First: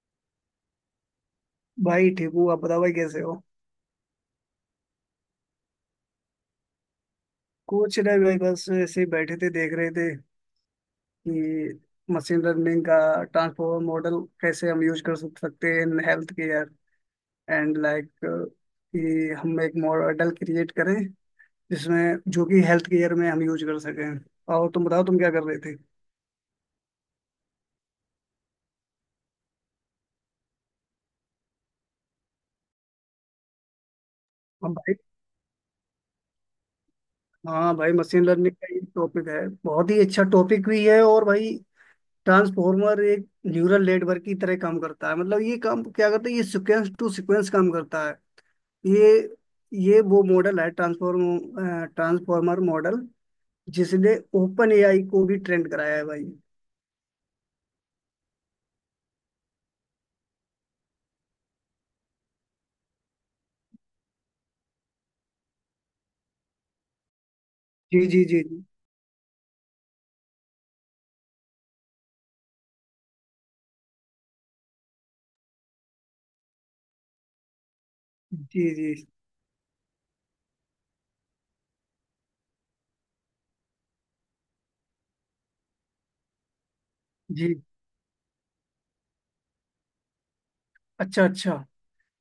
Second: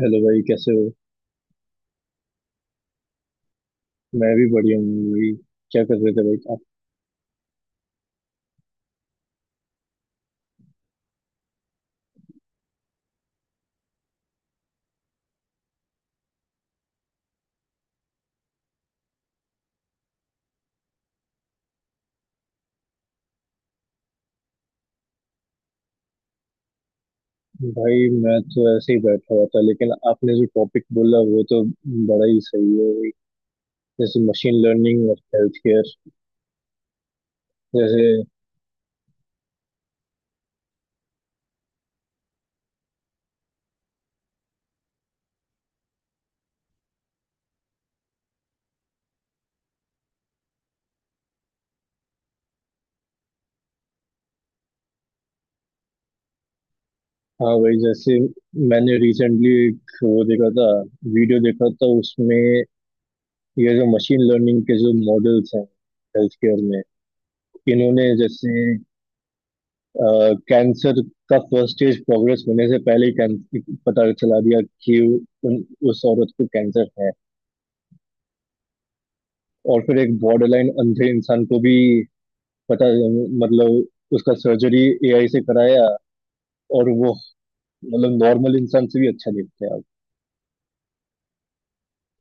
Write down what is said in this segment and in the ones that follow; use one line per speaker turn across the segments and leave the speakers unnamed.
Hello भाई, कैसे हो।
भाई ठीक हूँ, आप बताओ भाई कैसे हो?
मैं भी बढ़िया हूँ भाई। क्या कर रहे थे भाई आप?
कुछ नहीं भाई, बस ऐसे ही बैठे थे, देख रहे थे कि मशीन लर्निंग का ट्रांसफॉर्मर मॉडल कैसे हम यूज कर सकते हैं in health care and like, कि हम एक मॉडल क्रिएट करें जिसमें, जो कि हेल्थ केयर में हम यूज कर सकें। और तुम बताओ तुम क्या कर रहे थे?
भाई मैं तो ऐसे ही बैठा हुआ था, लेकिन आपने जो टॉपिक बोला वो तो बड़ा ही सही है भाई। जैसे मशीन
हम भाई।
लर्निंग और हेल्थ केयर।
हाँ भाई,
जैसे
मशीन लर्निंग का ये टॉपिक है, बहुत ही अच्छा टॉपिक भी है। और भाई ट्रांसफॉर्मर एक न्यूरल नेटवर्क की तरह काम करता है, मतलब ये काम क्या करता है, ये सीक्वेंस टू सीक्वेंस काम करता है। ये ये वो मॉडल है, ट्रांसफॉर्मर मॉडल, जिसने ओपन एआई को भी ट्रेंड कराया है भाई।
हाँ भाई, जैसे मैंने रिसेंटली एक वो देखा था, वीडियो देखा था। उसमें ये जो मशीन लर्निंग के जो मॉडल्स हैं हेल्थ केयर में, इन्होंने
जी जी जी।
जैसे कैंसर का फर्स्ट स्टेज प्रोग्रेस होने से पहले ही कैंसर पता चला दिया कि उन, उस औरत को कैंसर है।
जी जी जी
और फिर एक बॉर्डर लाइन अंधे इंसान को भी, पता, मतलब उसका सर्जरी एआई से कराया, और वो
जी।
मतलब नॉर्मल इंसान से भी अच्छा दिखता है अब।
अच्छा अच्छा।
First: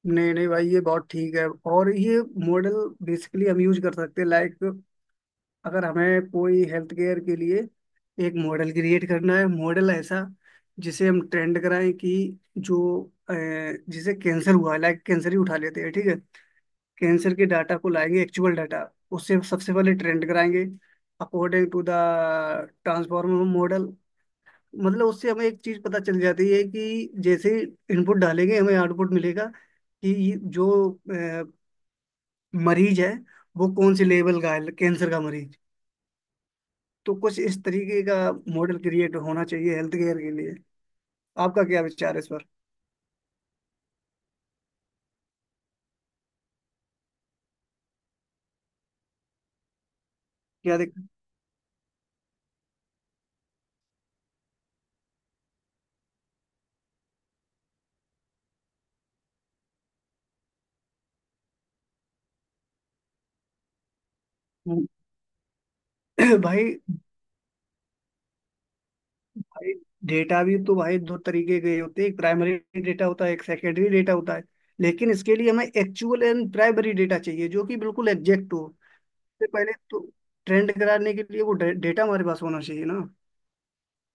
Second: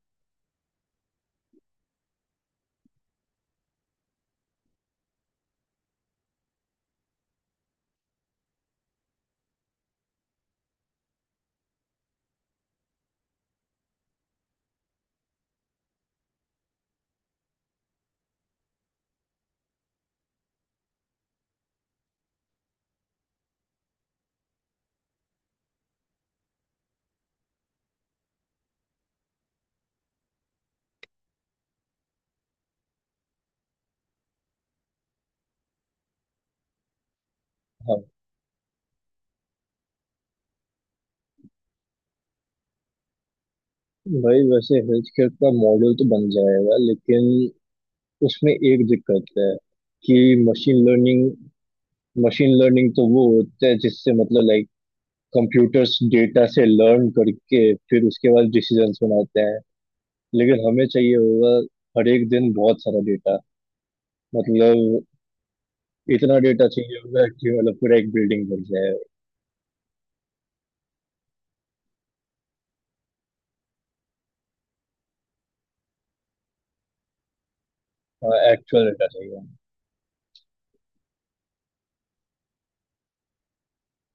नहीं नहीं भाई, ये बहुत ठीक है। और ये मॉडल बेसिकली हम यूज कर सकते हैं लाइक, अगर हमें कोई हेल्थ केयर के लिए एक मॉडल क्रिएट करना है, मॉडल ऐसा जिसे हम ट्रेंड कराएं कि जो अ, जिसे कैंसर हुआ है, लाइक कैंसर ही उठा लेते हैं, ठीक है। कैंसर के डाटा को लाएंगे, एक्चुअल डाटा, उससे सबसे पहले ट्रेंड कराएंगे according to the transformer model. मतलब उससे हमें एक चीज पता चल जाती है कि जैसे इनपुट डालेंगे हमें आउटपुट मिलेगा कि ये जो अ, मरीज है वो कौन से लेवल का है, कैंसर का मरीज। तो कुछ इस
हाँ
तरीके का मॉडल क्रिएट होना चाहिए हेल्थ केयर के लिए। आपका क्या विचार है इस पर?
भाई, वैसे हेल्थ केयर का मॉडल तो बन जाएगा, लेकिन उसमें एक दिक्कत है कि
क्या
मशीन
देख।
लर्निंग, ML तो वो होता है जिससे मतलब लाइक कंप्यूटर्स डेटा से लर्न करके फिर उसके बाद डिसीजंस बनाते हैं। लेकिन हमें चाहिए होगा हर एक दिन बहुत सारा डेटा। मतलब इतना डेटा
भाई
चाहिए होगा कि मतलब पूरा एक बिल्डिंग बन जाए।
भाई, डेटा भी तो भाई दो तरीके के होते हैं, एक प्राइमरी डेटा होता है, एक सेकेंडरी डेटा होता है। लेकिन इसके लिए हमें एक्चुअल एंड प्राइमरी डेटा चाहिए जो कि बिल्कुल एग्जैक्ट हो।
एक्चुअल डेटा चाहिए
इससे
हमें।
पहले तो ट्रेंड कराने के लिए वो डेटा हमारे पास होना चाहिए ना।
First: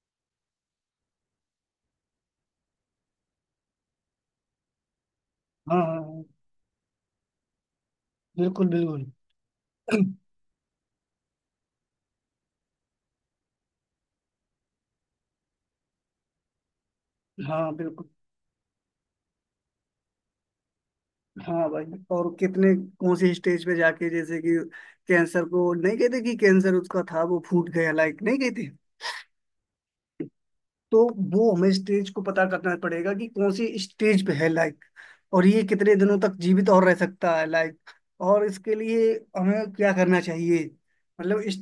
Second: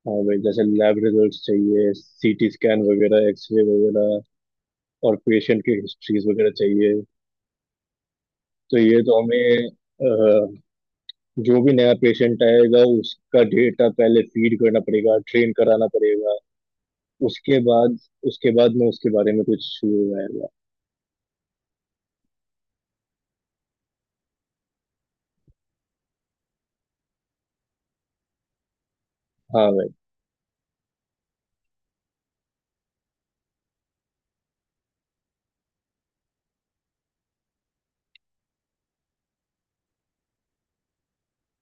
हाँ भाई, जैसे लैब रिजल्ट्स चाहिए, सीटी स्कैन वगैरह, एक्सरे वगैरह, और पेशेंट
हाँ
की
हाँ हाँ,
हिस्ट्रीज वगैरह चाहिए।
बिल्कुल
तो ये
बिल्कुल।
तो हमें जो भी नया पेशेंट आएगा उसका डेटा पहले फीड करना पड़ेगा, ट्रेन कराना पड़ेगा। उसके
हाँ
बाद,
बिल्कुल।
उसके बाद मैं उसके बारे में कुछ शुरू रहेगा।
हाँ भाई, और कितने, कौन से स्टेज पे जाके, जैसे कि कैंसर को नहीं कहते कि कैंसर उसका था वो फूट गया, लाइक नहीं कहते।
हाँ भाई।
तो वो हमें स्टेज को पता करना पड़ेगा कि कौन सी स्टेज पे है लाइक। और ये कितने दिनों तक जीवित और रह सकता है लाइक। और इसके लिए हमें क्या करना चाहिए, मतलब इस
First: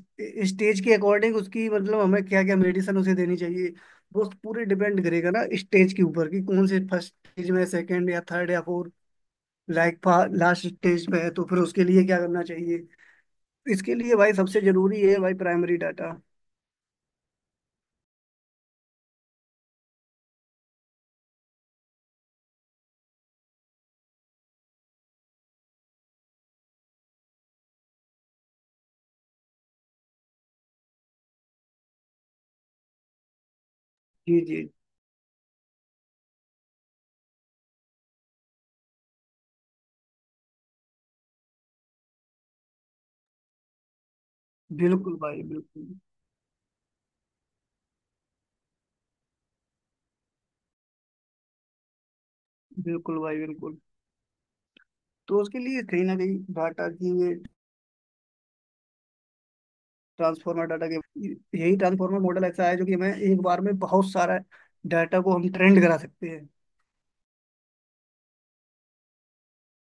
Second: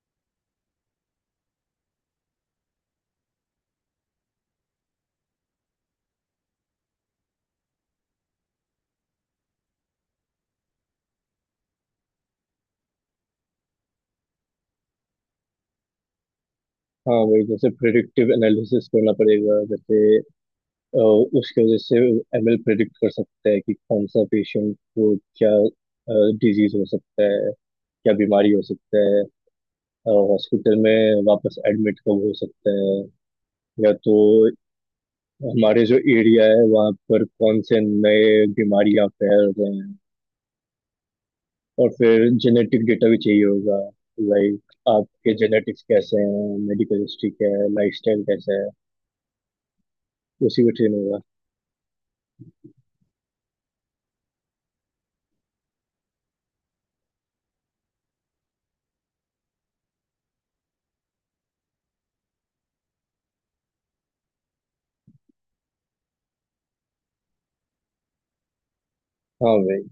स्टेज के अकॉर्डिंग उसकी, मतलब हमें क्या क्या मेडिसिन उसे देनी चाहिए। वो पूरे डिपेंड करेगा ना स्टेज के ऊपर कि कौन से, फर्स्ट स्टेज में, सेकंड या थर्ड या फोर्थ, लाइक लास्ट स्टेज पे है, तो फिर उसके लिए क्या करना चाहिए। इसके लिए भाई सबसे जरूरी है भाई, प्राइमरी डाटा।
हाँ वही, जैसे प्रिडिक्टिव एनालिसिस करना पड़ेगा। जैसे अ, उसके वजह से एमएल प्रिडिक्ट कर सकता है कि कौन सा पेशेंट को क्या डिजीज हो सकता है, क्या बीमारी हो सकता है, हॉस्पिटल में वापस एडमिट कब हो सकता है, या तो
जी जी।
हमारे जो एरिया है वहाँ पर कौन से नए बीमारी फैल रहे हैं। और फिर जेनेटिक डेटा भी चाहिए होगा। लाइक
बिल्कुल
आपके
भाई,
जेनेटिक्स
बिल्कुल
कैसे हैं, मेडिकल हिस्ट्री क्या है, लाइफस्टाइल कैसा है, उसी पे ट्रेन होगा।
बिल्कुल भाई, बिल्कुल। तो उसके लिए कहीं ना कहीं डाटा की ये ट्रांसफॉर्मर डाटा के, यही ट्रांसफॉर्मर मॉडल ऐसा है जो कि हमें एक बार में बहुत सारा डाटा को हम ट्रेंड करा सकते हैं।
हाँ भाई,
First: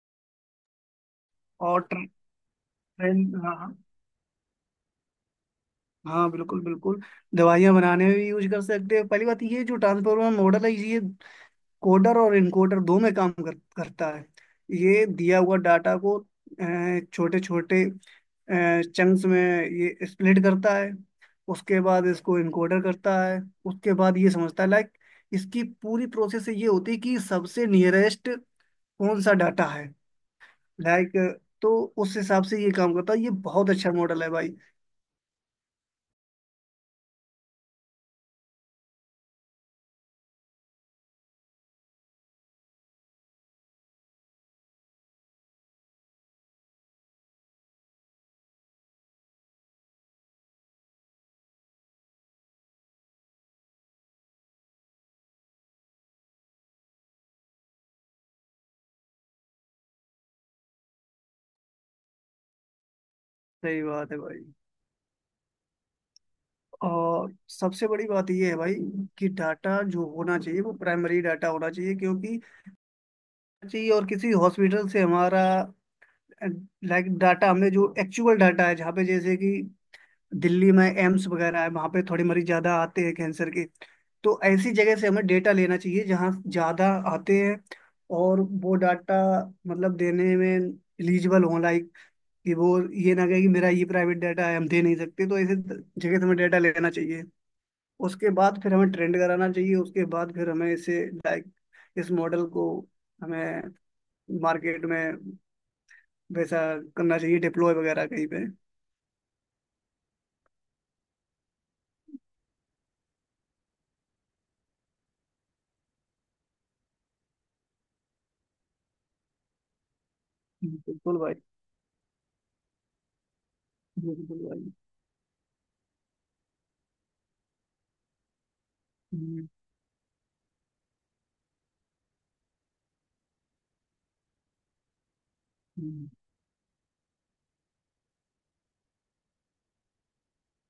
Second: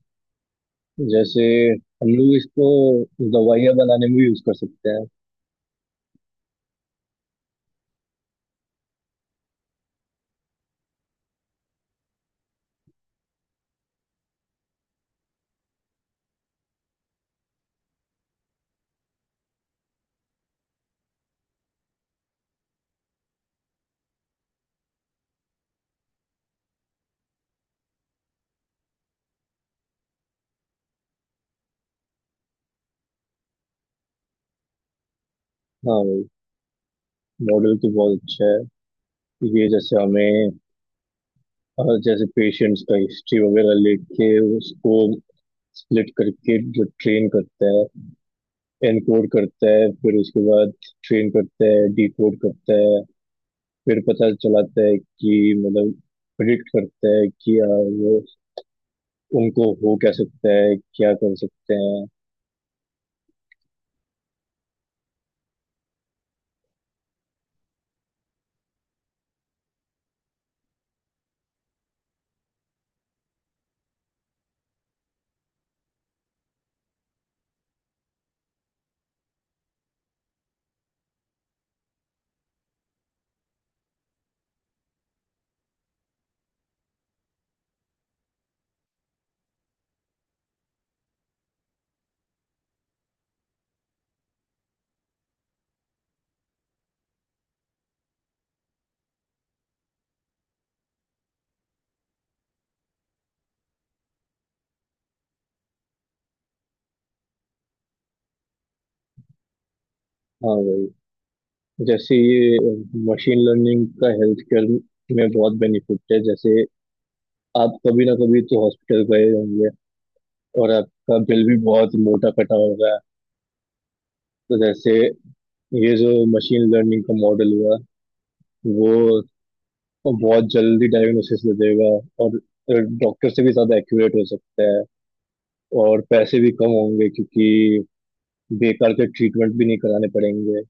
जैसे
और
हम लोग इसको
ट्रेंड, हाँ
दवाइयाँ
हाँ।
बनाने में भी यूज कर सकते हैं।
हाँ बिल्कुल बिल्कुल, दवाइयाँ बनाने में भी यूज कर सकते हैं। पहली बात, ये जो ट्रांसफॉर्मर मॉडल है, ये कोडर और इनकोडर दो में काम करता है। ये दिया हुआ डाटा को छोटे छोटे चंक्स में ये स्प्लिट करता है, उसके बाद इसको इनकोडर करता है, उसके बाद ये समझता है, लाइक इसकी पूरी प्रोसेस ये होती है कि सबसे नियरेस्ट कौन सा डाटा है लाइक। तो उस हिसाब से ये काम करता है, ये बहुत अच्छा मॉडल है भाई।
हाँ भाई, मॉडल तो बहुत अच्छा है। ये जैसे हमें जैसे पेशेंट्स का हिस्ट्री वगैरह लेके उसको स्प्लिट करके जो ट्रेन करता है, एनकोड करता है, फिर उसके बाद ट्रेन करता है, डिकोड करता है, फिर पता चलाता है कि मतलब प्रिडिक्ट करता है कि वो उनको हो क्या सकता है, क्या कर सकते हैं।
सही बात है भाई। और सबसे बड़ी बात ये है भाई कि डाटा जो होना चाहिए वो प्राइमरी डाटा होना चाहिए, क्योंकि जी और किसी हॉस्पिटल से हमारा, लाइक डाटा हमने जो एक्चुअल डाटा है, जहाँ पे जैसे कि दिल्ली में एम्स वगैरह है, वहाँ पे थोड़े मरीज ज़्यादा आते हैं कैंसर के। तो ऐसी जगह से हमें डेटा लेना चाहिए जहाँ ज़्यादा आते हैं, और वो डाटा मतलब देने में एलिजिबल हों, लाइक कि वो ये ना कहे कि मेरा ये प्राइवेट डाटा है, हम दे नहीं सकते। तो ऐसे जगह से हमें डाटा लेना चाहिए, उसके बाद फिर हमें ट्रेंड कराना चाहिए, उसके बाद फिर हमें इसे, लाइक इस मॉडल को हमें मार्केट में वैसा करना चाहिए, डिप्लॉय वगैरह कहीं पे।
हाँ भाई, जैसे ये मशीन लर्निंग का हेल्थ केयर में बहुत बेनिफिट है। जैसे आप कभी ना कभी तो हॉस्पिटल गए होंगे, और
बिल्कुल
आपका
भाई
बिल भी बहुत मोटा कटा होगा।
बिल्कुल
तो
भाई।
जैसे ये जो मशीन लर्निंग का मॉडल हुआ वो
हम्म,
बहुत जल्दी डायग्नोसिस दे देगा, और डॉक्टर से भी ज़्यादा एक्यूरेट हो सकता है, और
हम्म,
पैसे भी कम होंगे क्योंकि बेकार के ट्रीटमेंट भी नहीं कराने पड़ेंगे,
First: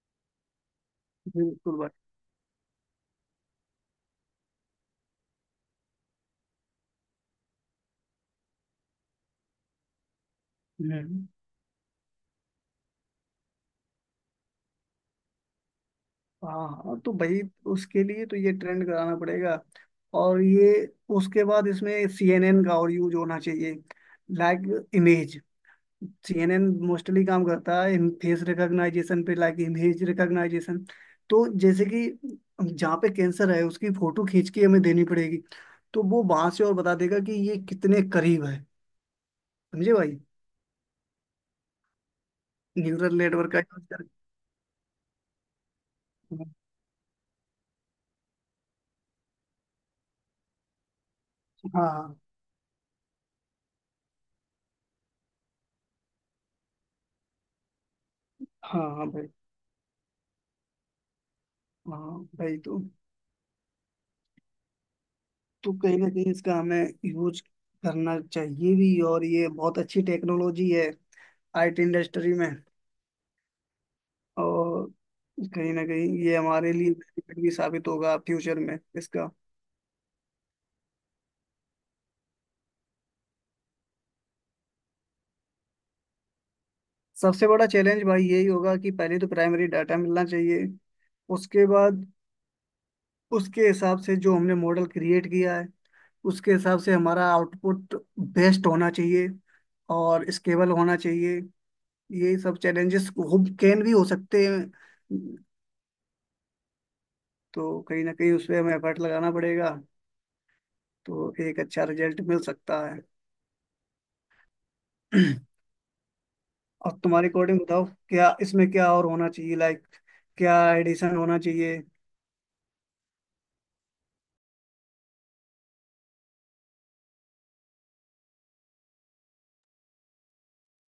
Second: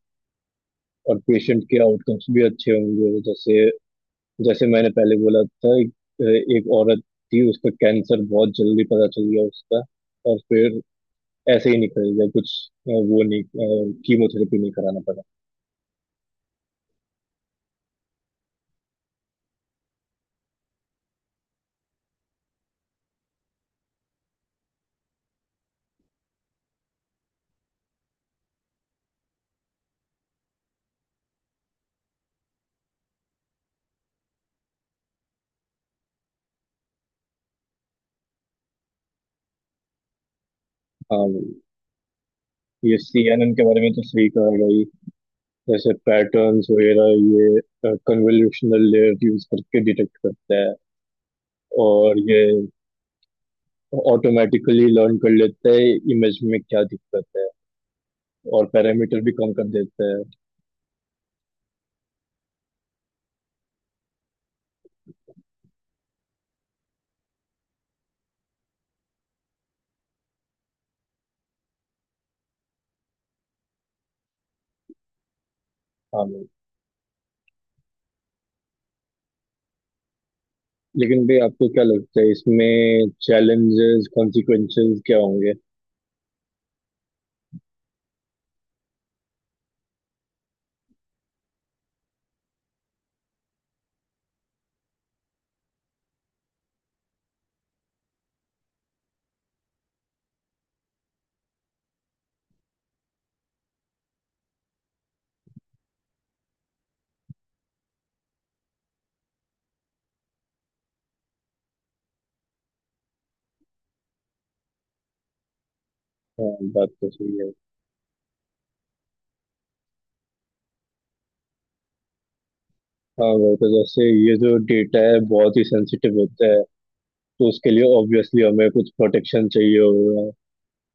और पेशेंट के
बिल्कुल भाई।
आउटकम्स भी अच्छे होंगे। जैसे जैसे मैंने पहले बोला था, एक औरत थी, उसका कैंसर बहुत जल्दी पता चल गया उसका, और फिर
हम्म।
ऐसे ही निकल गया। कुछ वो नहीं, कीमोथेरेपी नहीं कराना पड़ा।
हाँ हाँ, तो भाई उसके लिए तो ये ट्रेंड कराना पड़ेगा। और ये उसके बाद इसमें सीएनएन का और यूज होना चाहिए, लाइक इमेज। सीएनएन मोस्टली काम करता है फेस रिकॉग्नाइजेशन पे, लाइक इमेज रिकॉग्नाइजेशन। तो जैसे कि जहाँ पे कैंसर है उसकी फोटो खींच के हमें देनी पड़ेगी, तो वो वहां से और बता देगा कि ये कितने करीब है। समझे भाई?
हाँ, ये
न्यूरल
सीएनएन
नेटवर्क का
के बारे
यूज
में तो
कर।
सही कहा भाई। जैसे पैटर्न्स वगैरह ये कन्वोल्यूशनल लेयर यूज करके डिटेक्ट करता है,
हाँ
और ये ऑटोमेटिकली लर्न कर लेता है इमेज में क्या दिक्कत है, और
हाँ हाँ
पैरामीटर
भाई,
भी कम कर देता है।
हाँ भाई, तो कहीं ना कहीं इसका हमें यूज करना चाहिए भी, और ये बहुत अच्छी टेक्नोलॉजी है आईटी इंडस्ट्री में। और कहीं ना कहीं
हाँ
ये
मैम,
हमारे लिए benefit भी साबित होगा फ्यूचर में इसका।
लेकिन भाई आपको क्या लगता है इसमें चैलेंजेस कॉन्सिक्वेंसेस क्या होंगे?
सबसे बड़ा चैलेंज भाई यही होगा कि पहले तो प्राइमरी डाटा मिलना चाहिए। उसके बाद उसके हिसाब से जो हमने मॉडल क्रिएट किया है, उसके हिसाब से हमारा आउटपुट बेस्ट होना चाहिए और स्केलेबल होना चाहिए। यही सब चैलेंजेस हो कैन भी हो सकते हैं। तो कहीं ना कहीं उसमें हमें एफर्ट लगाना पड़ेगा, तो एक अच्छा रिजल्ट मिल सकता है।
हाँ, बात
और
तो
तुम्हारी
सही है।
कोडिंग बताओ क्या, इसमें क्या और होना चाहिए, लाइक क्या एडिशन होना चाहिए?
हाँ भाई, तो जैसे ये जो डेटा है बहुत ही सेंसिटिव होता है। तो उसके लिए ऑब्वियसली हमें कुछ प्रोटेक्शन चाहिए होगा,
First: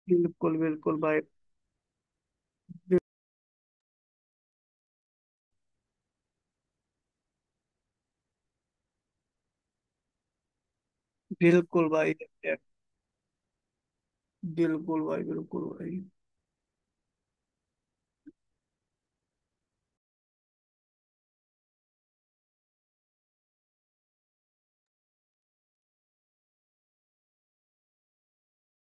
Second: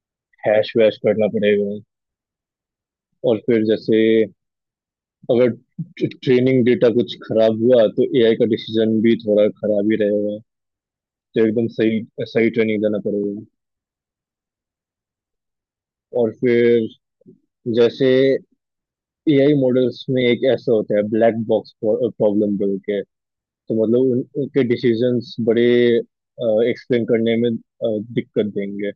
बिल्कुल
हैश वैश
बिल्कुल भाई,
करना पड़ेगा। और फिर जैसे अगर ट्रेनिंग डेटा कुछ खराब हुआ तो एआई का डिसीजन भी थोड़ा खराब ही रहेगा। तो एकदम
बिल्कुल
सही,
भाई,
सही ट्रेनिंग देना पड़ेगा।
बिल्कुल भाई, बिल्कुल भाई,
और फिर जैसे एआई मॉडल्स में एक ऐसा होता है, ब्लैक बॉक्स प्रॉब्लम बोल के। तो मतलब उनके डिसीजंस बड़े एक्सप्लेन करने में दिक्कत देंगे।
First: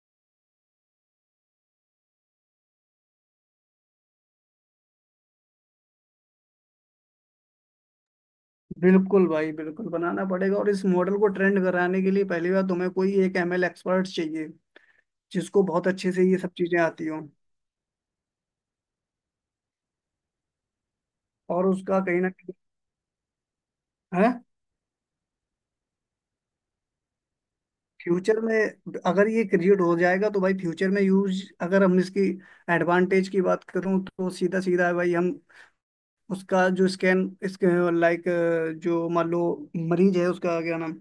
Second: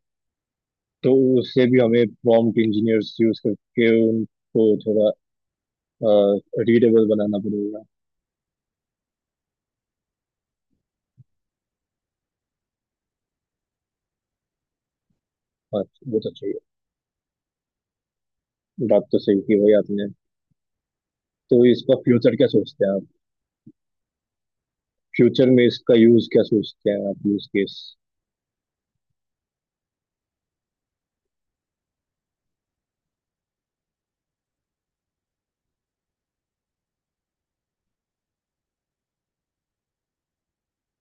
तो उससे भी हमें प्रॉम्प्ट इंजीनियर्स यूज करके उनको थोड़ा रीडेबल बनाना पड़ेगा।
बिल्कुल भाई, बिल्कुल बनाना पड़ेगा। और इस मॉडल को ट्रेंड कराने के लिए पहली बार तुम्हें कोई एक एमएल एक्सपर्ट चाहिए जिसको
हाँ,
बहुत अच्छे
वो
से
तो
ये सब
चाहिए।
चीजें आती हों।
बात तो सही की भाई आपने। तो
और
इसका
उसका कहीं ना
फ्यूचर क्या
कहीं
सोचते हैं आप?
है।
फ्यूचर में इसका यूज क्या सोचते हैं आप, यूज केस?
फ्यूचर में अगर ये क्रिएट हो जाएगा तो भाई, फ्यूचर में यूज अगर हम इसकी एडवांटेज की बात करूं तो सीधा सीधा है भाई। हम उसका जो स्कैन इसके, लाइक जो मान लो मरीज है उसका क्या नाम,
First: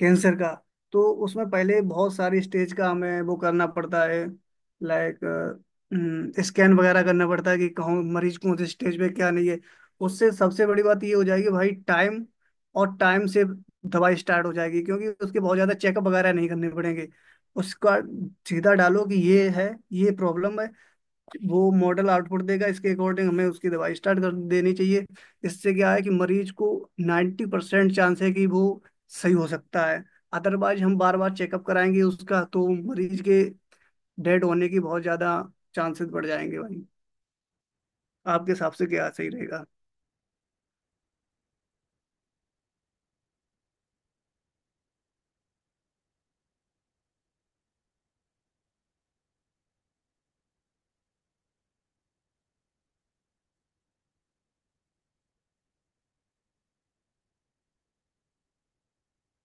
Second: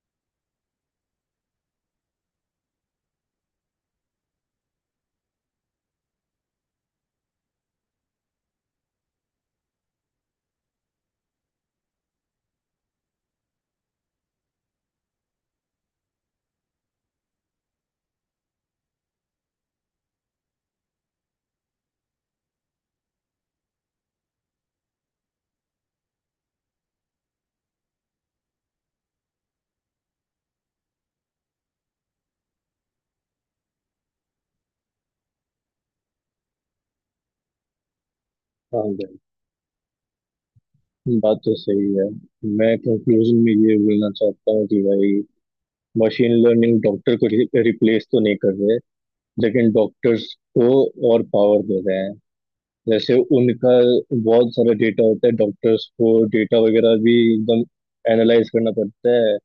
कैंसर का। तो उसमें पहले बहुत सारी स्टेज का हमें वो करना पड़ता है, लाइक स्कैन वगैरह करना पड़ता है कि कहाँ मरीज कौन से स्टेज पे क्या नहीं है। उससे सबसे बड़ी बात ये हो जाएगी भाई, टाइम, और टाइम से दवाई स्टार्ट हो जाएगी, क्योंकि उसके बहुत ज़्यादा चेकअप वगैरह नहीं करने पड़ेंगे। उसका सीधा डालो कि ये है, ये प्रॉब्लम है, वो मॉडल आउटपुट देगा, इसके अकॉर्डिंग हमें उसकी दवाई स्टार्ट कर देनी चाहिए। इससे क्या है कि मरीज को 90% चांस है कि वो सही हो सकता है। अदरवाइज हम बार बार चेकअप कराएंगे उसका, तो मरीज के डेड होने की बहुत ज्यादा चांसेस बढ़ जाएंगे भाई। आपके हिसाब से
हाँ,
क्या सही रहेगा?
बात तो सही है। मैं कंक्लूजन में ये बोलना चाहता हूँ कि भाई मशीन लर्निंग डॉक्टर को रिप्लेस तो नहीं कर रहे, लेकिन डॉक्टर्स को और पावर दे रहे हैं। जैसे उनका बहुत सारा डेटा होता है, डॉक्टर्स को डेटा वगैरह भी एकदम एनालाइज करना पड़ता है।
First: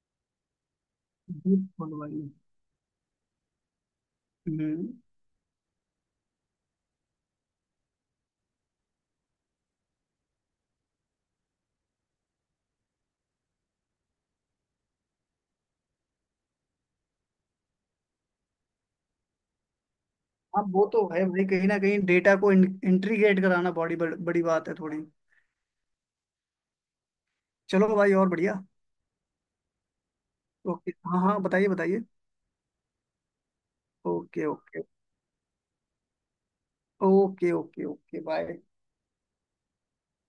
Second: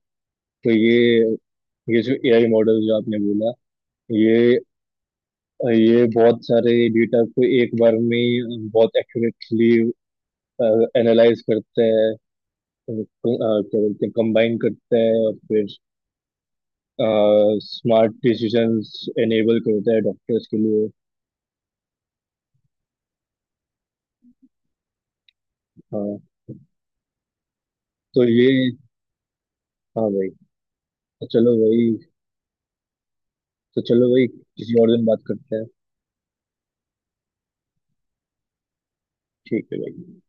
तो ये
बिल्कुल
ये जो
भाई।
एआई मॉडल जो आपने बोला, ये
हम्म।
ये बहुत सारे डेटा को एक बार में ही बहुत एक्यूरेटली एनालाइज करते हैं, क्या बोलते हैं कंबाइन करता है, और फिर स्मार्ट डिसीजंस एनेबल करता है डॉक्टर्स के
हाँ वो
लिए।
तो है भाई, कहीं ना कहीं डेटा को इंट्रीग्रेट कराना बड़ी बात है थोड़ी।
हाँ
चलो भाई,
तो
और
ये,
बढ़िया।
हाँ भाई,
ओके हाँ
तो
हाँ,
चलो
बताइए
भाई,
बताइए।
तो चलो भाई
ओके
किसी
ओके।
और दिन बात करते हैं।
Okay okay okay bye.
ठीक है भाई।